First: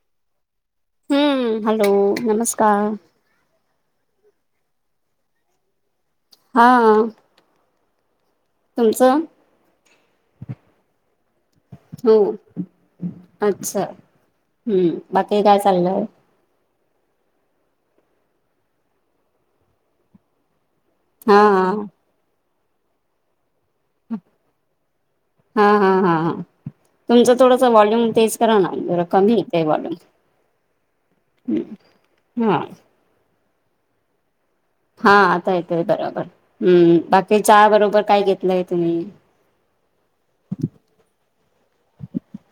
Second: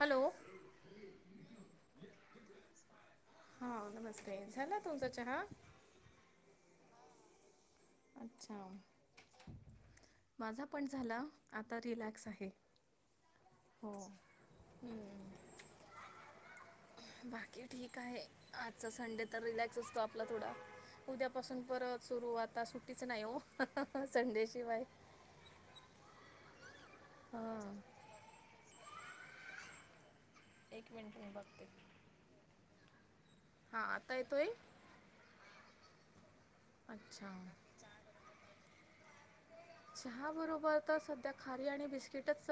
Hello, हम्म. Hello नमस्कार. हां.. नमस्ते झाला, तुमचा चहा. हां.. अच्छा. माझा पण झाला, आता हो रिलॅक्स आहे अच्छा हो. हम्म. बाकी काय चालय. बाकी ठीक आहे आजचा संडे तर, रिलॅक्स असतो आपला थोडा हा उद्यापासून परत. सुरू आता सुट्टीच नाही ओ संडेशिवाय. हा हा हा हा. तुमचं हा थोडस वॉल्यूम तेज करा ना, जरा कमी येत वॉल्यूम. एक मिनट मी बघते. हा. हा, आता येतोय? हा आता येतंय बरोबर, हम्म.. बाकी अच्छा चहा बरोबर काय घेतलंय तुम्ही. चहा बरोबर तर सध्या खारी आणि बिस्किटच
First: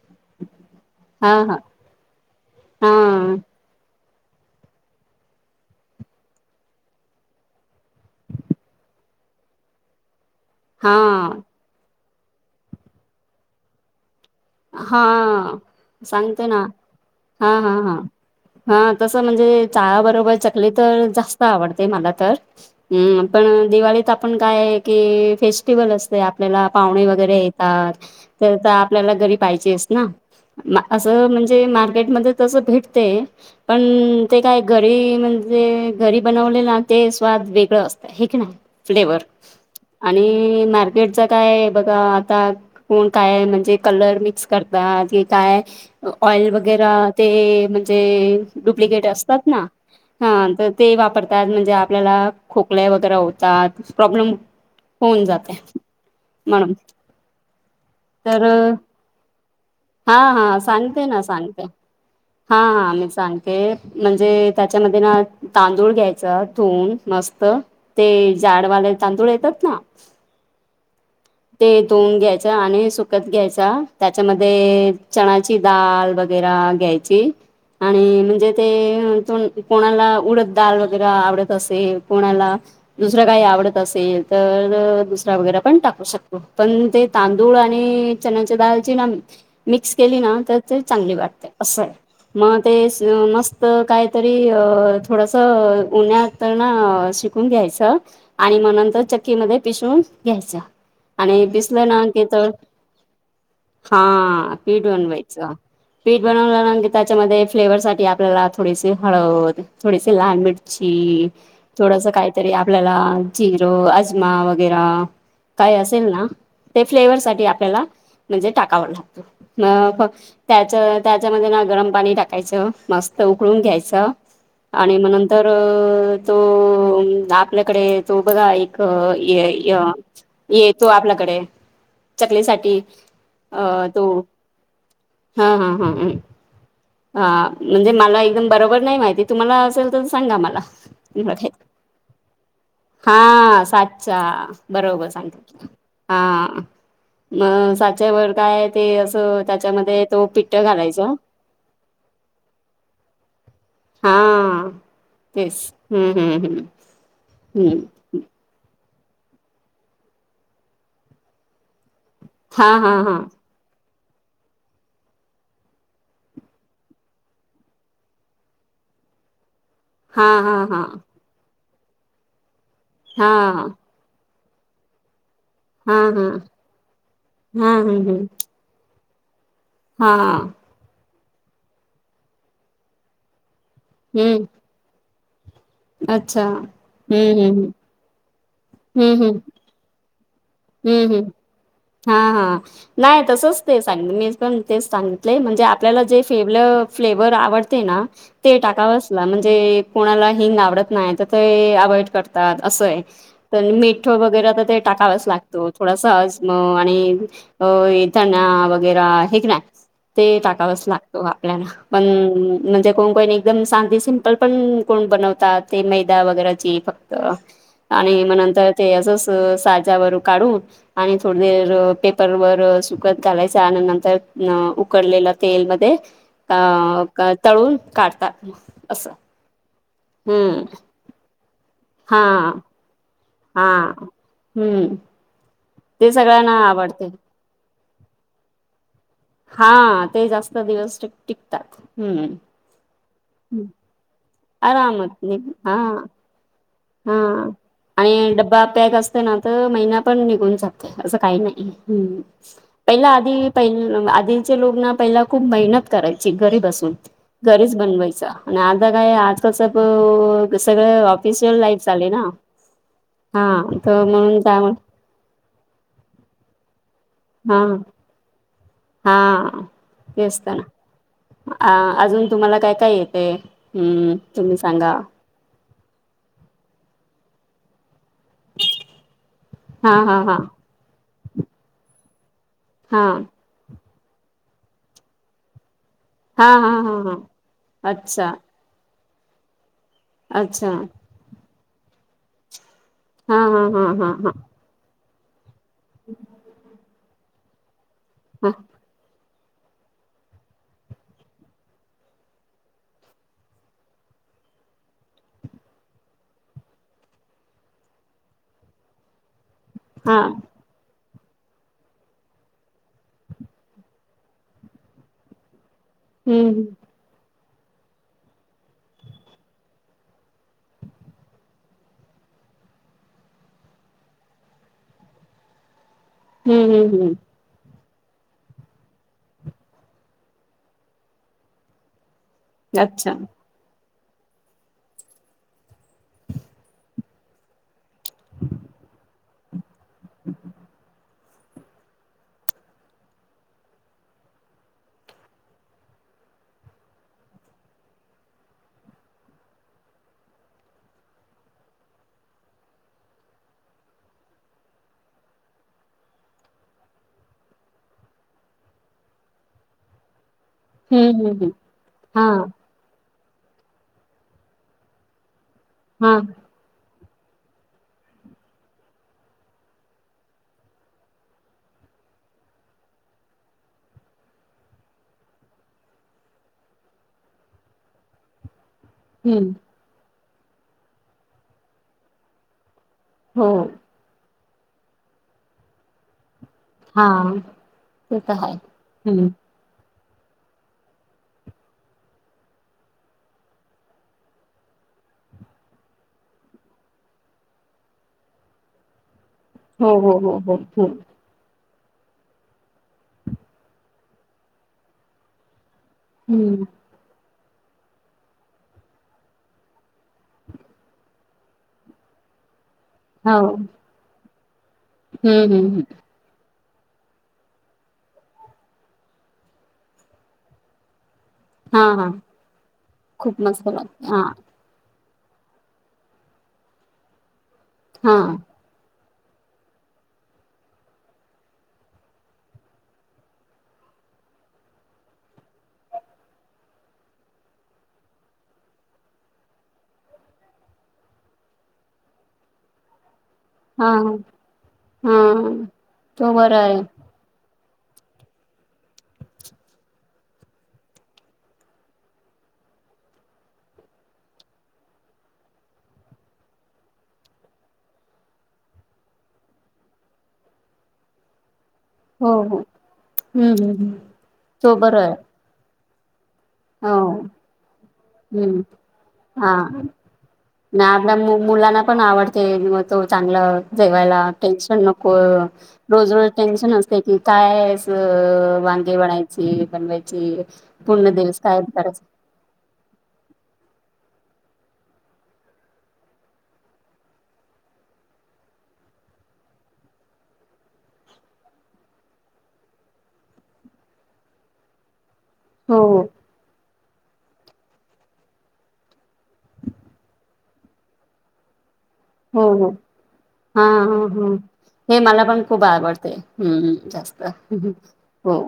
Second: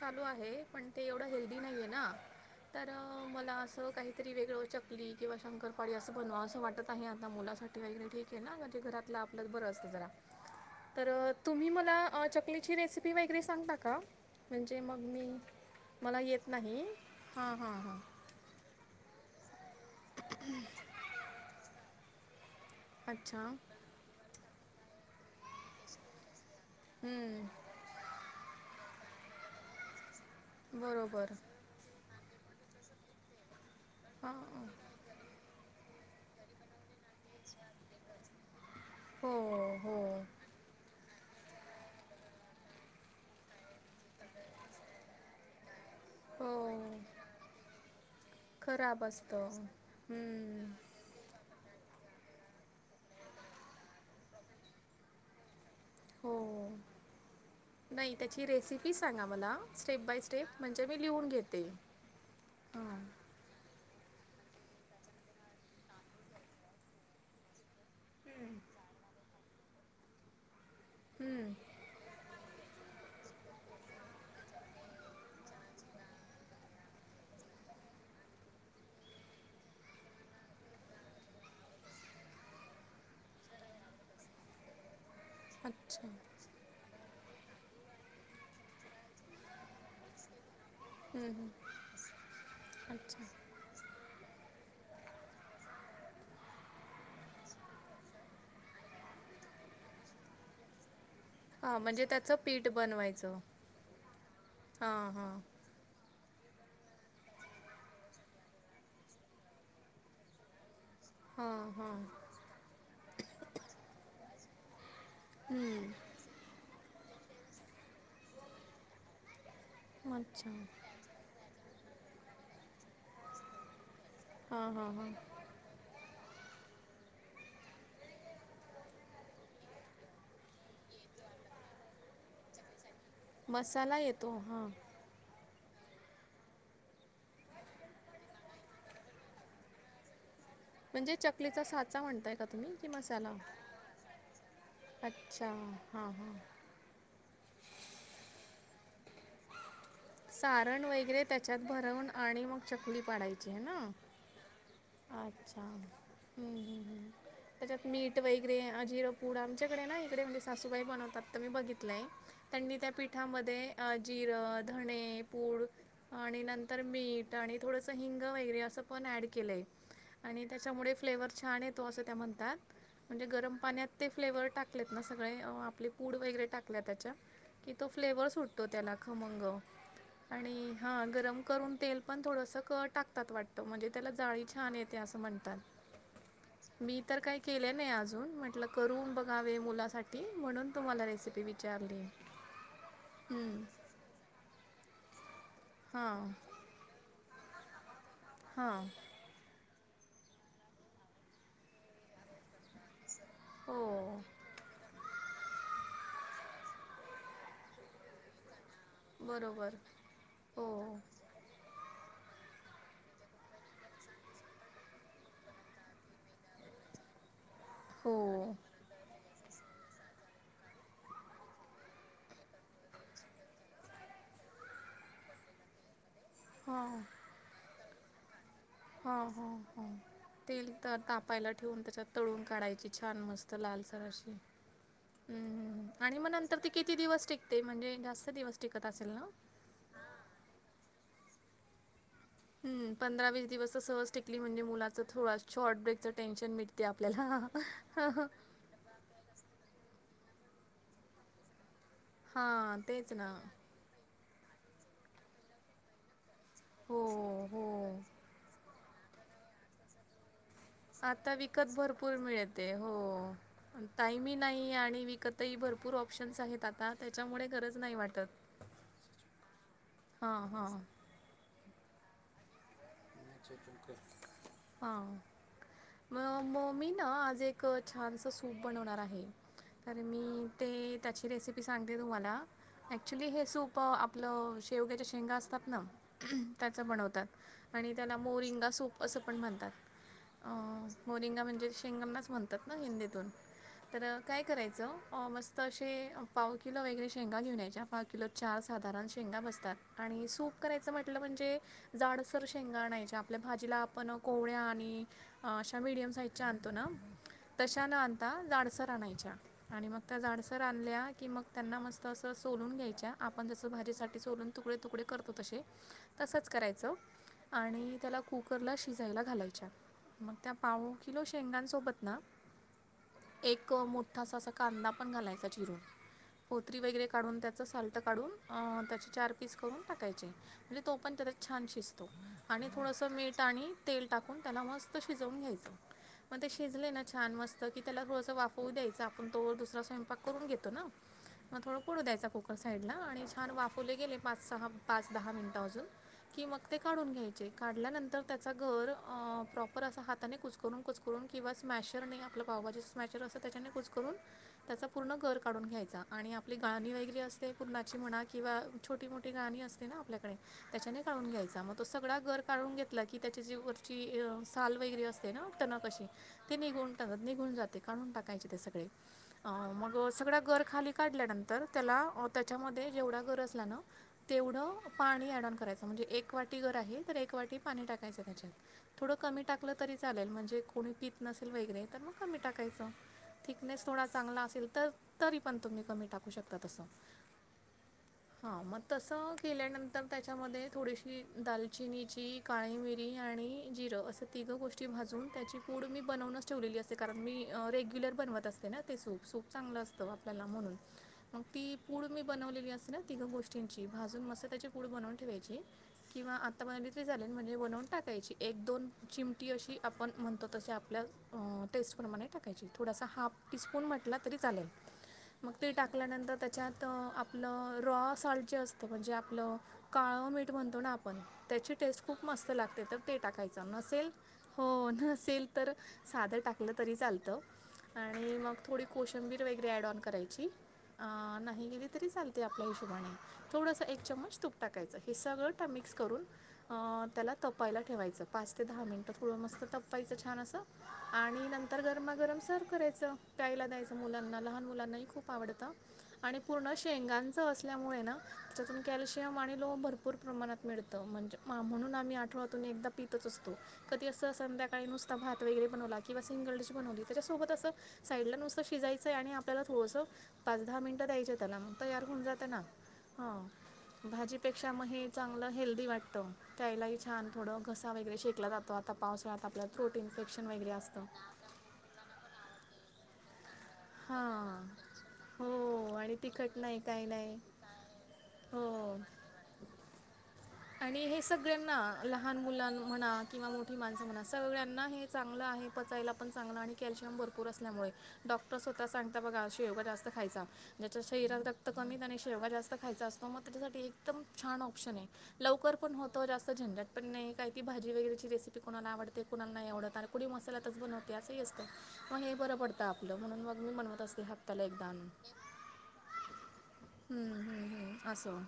चालू आहे. पण ते एवढं हा हेल्दी हा नाही आहे ना, तर हा मला असं काहीतरी वेगळं. चकली किंवा शंकरपाळी असं बनवा असं वाटत आहे. आता मुलासाठी वगैरे ठीक आहे ना, म्हणजे घरातलं आपलंच बरं असतं जरा. [inaudible] तर तुम्ही मला चकलीची रेसिपी वगैरे सांगता का. म्हणजे मग मी, हा मला सांगते येत ना नाही हा हां हां हा हा हां.. हा तसं म्हणजे चहाबरोबर चकली तर जास्त आवडते मला तर. हम्म. अच्छा पण दिवाळीत आपण काय की, फेस्टिवल असते आपल्याला पाहुणे वगैरे हम्म, येतात. तर, तर आपल्याला घरी पाहिजेस ना असं बरोबर म्हणजे मार्केटमध्ये तसं भेटते, पण हां ते काय घरी म्हणजे घरी बनवले ना ते. स्वाद वेगळ असतेय हे कणी, फ्लेवर हो हो आणि मॉ [unintelligible] काय बघा आता कोण, काय आहे म्हणजे कलर मी [unintelligible] करता की काय? ऑइल हो वगैरे ते म्हणजे खराब डुप्लिकेट असतात असतं ना. हा तर हम्म ते वापरत त्यात म्हणजे आपल्याला खोकले वगैरे होतात प्रॉब्लेम होऊन जातंय. हो हो नाही. तर त्याची रेसिपी सांगा मला. स्टेप हा बाय स्टेप म्हणजे मी लिहून घेते. हां. हां. मी सांगते म्हणजे त्याच्यामध्ये ना तांदूळ घ्यायचा धुऊन मस्त. ते जाडवाले तांदूळ येतात ना? हम्म. ते धून घ्यायचा, आणि सुकत घ्यायचा. त्याच्यामध्ये चणाची डाल वगैरा घ्यायची. आणि म्हणजे ते त कोणाला उडत डाळ वगैरे आवडत असे कोणाला दुसर काही आवडत असेल, तर दुसरा वगैरा पण टाकू अच्छा. शकतो पण ते तांदूळ आणि चनाची दाळची ना मिक्स केली ना तर ते चांगली हम्म हम्म. वाटते असं आहे. मग ते अच्छा. मस्त काहीतरी थोडंसं उन्हाळयात. तर ना सुकून घ्यायचं, आणि मग नंतर चक्की मध्ये पिसवून घ्यायचं. आणि हां पिसलं ना म्हणजे की त्याचं तर पीठ बनवायचं. हा पीठ हां हां. बनवायचं. पीठ बनवलं की त्याच्यामध्ये फ्लेवर साठी आपल्याला थोडीसे हळद थोडीसे लाल मिर चि हां हां. थोडस काहीतरी आपल्याला जिरं, अजमा वगेरा. काय हम्म. असेल ना? ते फ्लेवर साठी आपल्याला. म्हणजे टाकाव लागतो फक्त अच्छा. त्याच्यात त्याच्यामध्ये ना गरम पाणी टाकायचं मस्त उकळून घ्यायचं हां हां आणि मग हां. नंतर अ तो. आपल्याकडे तो बघा एक ये ये येतो आपल्याकडे. चकलीसाठी अ मसाला तो येतो हां. हा हा हा ह. हा म्हणजे मला एकदम बरोबर नाही माहिती तुम्हाला असेल तर सांगा मला. म्हणजे चकलीचा साचा म्हणताय का तुम्ही की मसाला? हा साचा बरोबर अच्छा सांगते. हां हा हां. मग साच्यावर काय ते असं त्याच्यामध्ये. तो पिट्ट सारण घालायचा वगैरे त्याच्यात भरवून आणि मग चकली पाडायची आहे ना? हा. अच्छा. हम्म. हम्म. हम्म. हम्म तेच्यात मीठ वगेरा आ जिरे पूड आमच्याकडे ना, इकडे म्हणजे सासूबाई बनवतात तर मी बघितलंय. हा त्यांनी त्या हा हा पिठामध्ये अ जिरं, धणे पूड. आणि नंतर मीठ आणि थोडंसं हिंग वगैरे असं पण ॲड केलंय. हा आणि हा हा त्याच्यामुळे फ्लेवर छान येतो. असं त्या म्हणतात म्हणजे हा गरम पाण्यात. ते फ्लेवर टाकलेत ना सगळे, आपले हा हा पूड हा वगैरे टाकल्या त्याच्या की तो हम्म हम्म फ्लेवर सुट तो त्याला खमंग हा आणि हा गरम करून. तेल पण थोडंसं क टाकतात वाटतं, म्हणजे त्याला जाळी हम्म छान येते असं म्हणतात. अच्छा मी तर हम्म काही केले हम्म नाही अजून म्हटलं करून हम्म हम्म बघावे मुलासाठी म्हणून. हम्म तुम्हाला हम्म रेसिपी विच हा. हा. नाही तसच, ते सांगित मी पण तेच सांगितले म्हणजे आपल्याला जे हां फेवलं फ्लेवर आवडते ना ते हां टाकाव ला म्हणजे कोणाला हिंग आवडत नाही, तर ते अवॉइड कर तात असं आहे. तर मिठ हो वगैरे तर ते टाकावंच लाग थोडासा आजम आणि ये धना व वगै हे क ना बरोबर ते हो टाकावच लागतो आपल्याला. पण म्हणजे, कोण कोण एकदम साधी सिंपल पण कोण बनवतात ते मैदा वगैरेची. फक्त हो आणि मग नंतर ते असंच साचावर काढून आणि थोडी देर पेपरवर सुकत घालायचं आणि नंतर अ उकडलेला तेलमध्ये हां ता क तळून काढतात मग. ह हा हा. तेल तर तापायला ठेवून त्याच्यात हा तळून काढायची छान मस्त. हा लालसर अशी हम्म हं हं हं. ते आणी मग सगळ्यांना नंतर ते किती आवडते दिवस टिक ते म्हणजे जास्त दिवस टिकत असेल ना? हा ते जास्त दिवस टिक-टिकतात हम्म. हम्म पंधरा विस दिवस सहज टिकली म्हणजे मुलांच आरामात थोडा हा शॉर्ट ब्रेकचं टेन्शन मिट हा आणि डब्बा पॅक असतं ना तर महिना पण निघून जातो असं काही नाही. हम्म. हां, पहिला तेच ना. आधी पहि आधीचे लोग ना पहिला खूप मेहनत करायची घरी बसून. हो, हो. घरीच बनवायच आणि आता काय आजकाल सब ते सगळं ऑफीस कत भरपूर मिळते हो आणी तर टाइम ही म्हणून नाही त्यामुळे आणि विकतही भरपूर ऑप्शन्स आहेत आता, त्याच्यामुळे हा गरज नाही वाटत. हा ते हां, असतं ना. हां, अ अजून तुम्हाला काय काय येते? हम्म, तुम्ही सांगा. हां. मग मी ना आज एक छानसं सूप बनवणार आहे. हा तर हा हा मी ते त्याची रेसिपी सांगते तुम्हाला. हा ॲक्च्युली हे सूप आपलं शेवग्याच्या शेंगा असतात ना, हा हा त्याचं हा हा बनवतात. आणि त्याला अच्छा मोरिंगा सूप असं पण म्हणतात. अ अच्छा मोरिंगा म्हणजे शेंगानाच म्हणतात ना हिंदीतून. हा हा हा तर हा हा काय करायचं मस्त असे पाव किलो वगैर शेंगा घेऊन यायच्या. पाव किलो हा चा साध [unintelligible] शेंगा बसतात आणि सूप करायच म्हटलं म्हणजे जाड तर शेंगा आणायच्या. आपल्या भाजीला आपण कोवळ्या आणि अशा मीडियम साईजच्या आणतो ना. तशा न आणता जाडसर आणायच्या आणि मग त्या हा जाडसर आणल्या, की मग त्यांना मस्त असं सोलून घ्यायच्या. आपण जसं भाजीसाठी सोलून तुकडे तुकडे करतो तसे. [inaudible] तसंच करायचं आणि त्याला कुकरला शिजायला घालायच्या. मग त्या पाव किलो शेंगांसोबत ना एक मोठासा असा कांदा पण घालायचा चिरून. हम्म पोतरी हम्म वगैरे हम्म काढून त्याचं सालट काढून अ त्याचे चार पीस करून टाकायचे म्हणजे तो पण त्याच्यात छान शिजतो. आणि थोडंसं अच्छा मीठ आणि तेल टाकून त्याला मस्त शिजवून घ्यायचं पण ते शिजले ना छान मस् की त्याला थोडंस वाफवू द्यायचं, आपण तोवर दुसरा स्वयंपाक करून घेतो ना. मग थोडं पडू द्यायचा कुकर साईडला आणि छान वाफवले गेले पाच सहा, पाच दहा मिनिटं अजून. कि मग ते काढून घ्यायचे. काढल्यानंतर त्याचा गर अ प्रॉपर असं हाताने कुस्करून कुचकरून किंवा स्मॅशरने आपलं पावभाजी स्मॅशर असतं त्याच्याने कुचकरून त्याचा पूर्ण गर काढून घ्यायचा आणि आपली गाळणी वगैरी असते पूरणाची म्हणा किंवा छोटी-मोठी गाणी असते ना आपल्याकडे त्याच्याने हम्म काढून हम्म हम्म घ्यायचा मग तो सगळा हा गर काढून घेतला की त्याच्या जे वरची य साल वगैरे असते ना टनक अशी. हा ते निघून टक निघून जाते काढून टाकायचे ते सगळे. अ मग सगळ्या गर खाली काढल्यानंतर त्याला अ त्याच्यामध्ये जेवढा गर असला ना तेवढं पाणी एडॉम करायचं म्हणजे एक एक वाटी गर आहे, तर एक वाटी पाणी टाकायचं त्याच्यात. थोडं कमी हम्म टाकलं तरी चालेल म्हणजे कोणी पीत नसेल वगेरे तर मग कमी टाकायच हो थिकनेस थोडा चांगला असेल तर, तरी पण तुम्ही कमी टाकू शकता. त तसं. हा ते तर हा हाय मग हम्म. तसं केल्यानंतर त्याच्यामध्ये थोडीशी ही दालचिनीची, काळी मिरी आणि जिरं असं तिघं गोष्टी भाजून त्याची पुड मी बनवून ठेवलेली असते कारण, मी रेग्युलर बनवत असते ना ते सूप सूप चांगलं हो असतं हो हो आपल्याला हो म्हणून. हो. मग ती पूड मी बनवलेली असते ना तिघं गोष्टींची भाजून मस्त त्याची पूड बनवून ठेवायची. किंवा हम्म आता [unintelligible] म्हणजे बनवून टाकायची, एक दोन चिमटी अशी आपण म्हणतो तशी आपल्या. अं टेस्ट प्रमाणे टाकायची थोडासा हाफ हो टीस्पून म्हंटला तरी चालेल हम्म मग हम्म ते हम्म. टाकल्या नंतर ते च्यात आपलं रॉ साॉल्ट जे असतं म्हणजे आपलं काळं मीठ म्हणतो ना आपण त्याची हा टेस्ट हा खूप मस्त लागते तर ते खूप टाकायच मस्त लागते नसेल हा हो नसेल तर साधं टाकलं तरी चालतं हा आणि मग थोडी कोशंबीर वगैरे ऍड ऑन करायची. नाही गेली तरी चालते, आपल्या हिशोबाने थोडंसं एक चमच तूप टाकायचं हे सगळं. तर मिक्स करून. त्याला तपायला ठेवायचं, पाच ते दहा मिनिटं थोडं मस्त तपवायचं छान असं. आणि नंतर गरमागरम सर्व्ह करायचं. प्यायला हा द्यायचं मुलांना लहान मुलांनाही खूप हा आवडतं, तो आणि बरा पूर्ण आहे शेंगांचं असल्यामुळे ना. त्यातून कॅल्शियम आणि लोह भरपूर प्रमाणात मिळतं म्हणजे, मा म्हणून आम्ही आठव्यातून एकदा पितच असतो. कधी असं संध्याकाळी नुसता भात वगैरे बनवला, किंवा सिंगल डिश बनवली त्याच्यासोबत असं. साईडला नुसत शिजायचंय आणि आपल्याला थोडस पाच दहा मिनिटं द्यायच. त्याला मग तयार होऊन हो जातं हो ना, हं.. हम्म हम्म हम्म. भाजीपेक्षा तो बरा महे. आहे मला हेल्दी वाटतो. प्यायला हो हि छान थोडा घसा वगैरे शेकला हम्म जातो आता पावसाळ्यात हा आपल्याला फ्रुट इन्फेक्शन वगैरे ना असतं. आपल्या मु मुलांना पण आवडते, म तो चांगला जेवायला हां टेन्शन नको. हो रोज आणि रोज तिखट टेन्शन नाही असते, काही की नाही काय अस वांगे हो वढायचे. चेरी बनवायचीये आणि हे सगळ्यांना. लहान मुलां म्हणा किंवा मोठी माणसं म्हणा, सगळ्यांना हे चांगलं आहे, पचायला पण चांगलं आणि. कॅल्शियम भरपूर असल्यामुळे डॉक्टर स्वतः सांगता बघा शेवगा जास्त खायचा. ज्याच्या शरीरात रक्त कमी त्याने शेवगा जास्त खायचा असतो मग त्याच्यासाठी एकदम छान ऑप्शन आहे. लवकर हो पण होतं, जास्त झंझट. पण नाही कायती भाजी वेगरेची रेसिपी कोणाला आवडते कोणा नाही आवडत आणि कुणी मसालातच बनवत असही असतं मग हे हो बरं हो पडतं आपलं, म्हणून मग हा मी बनवत हा असते हप्त्याला एकदा आणून. ते हम्म. जास्त हम्म हम्म हम्म असो हो.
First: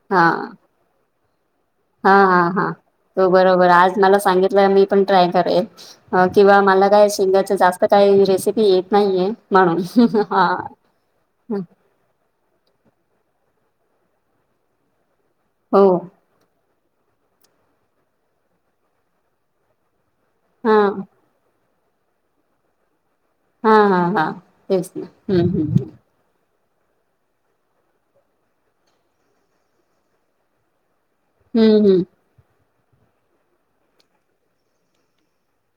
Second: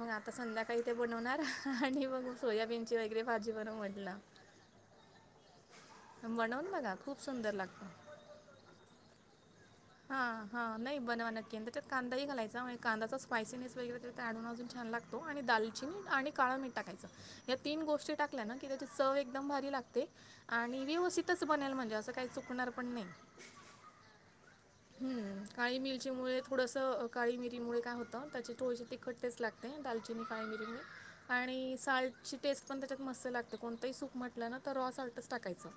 मग हा आता संध्याकाळी ते बनवणार आणि हा मग हा हा.. सोयाबीनची वगैरे हो भाजी बरोबर बनव आज म्हटलं. मला सांगितलं मी पण ट्राय करेल. अ.. किंवा बनवून मला बघा काय खूप शेंग्याच, सुंदर जास्त लागतं. काही रेसिपी येत नाहीये म्हणून. हा हा.. नाही बनवान नक्की. त्यात कांदाही घालायचा म्हणजे कांद्याचा स्पायसिनेस वगैरे तर ते अँड होऊन अजून छान लागतो आणि हो दालचिनी आणि काळ मीठ टाकायचं, या तीन गोष्टी टाकल्या ना की, त्याची चव एकदम भारी लागते. हा आणि व्यवस्थित. तच बनेल म्हणजे असं काही चुकणार पण नाही. हा हा हा. तेच ना हम्म काळी हम्म मिरची मुळे थोडंसं काळी मिरीमुळे काय होतं त्याचे थोडीशी तिखट टेस्ट लागते दालचिनी काळी मिरीमुळे. आणि हम्म हम्म साल्टची टेस्ट पण त्याच्यात मस्त लागते, कोणतंही सूप म्हटलं ना तर रॉ साल्टच टाकायचं.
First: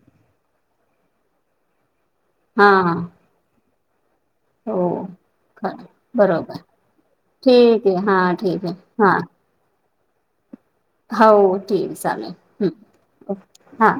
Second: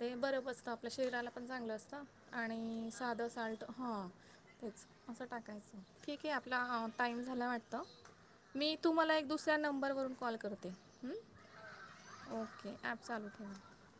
ते बर पचत आपल्या शरीराला पण चांगलं असतं हा आणि हा साधं साल्ट हां हो तेच असं टाकायचं खरं ठीक आहे बरोबर आपला टाईम झाला वाटतं ठीक आहे हा ठीक आहे मी तुम्हाला हा एक दुसर त्या नंबरवरून कॉल करते हो म्ह ओके ॲप चालू ठेवा हा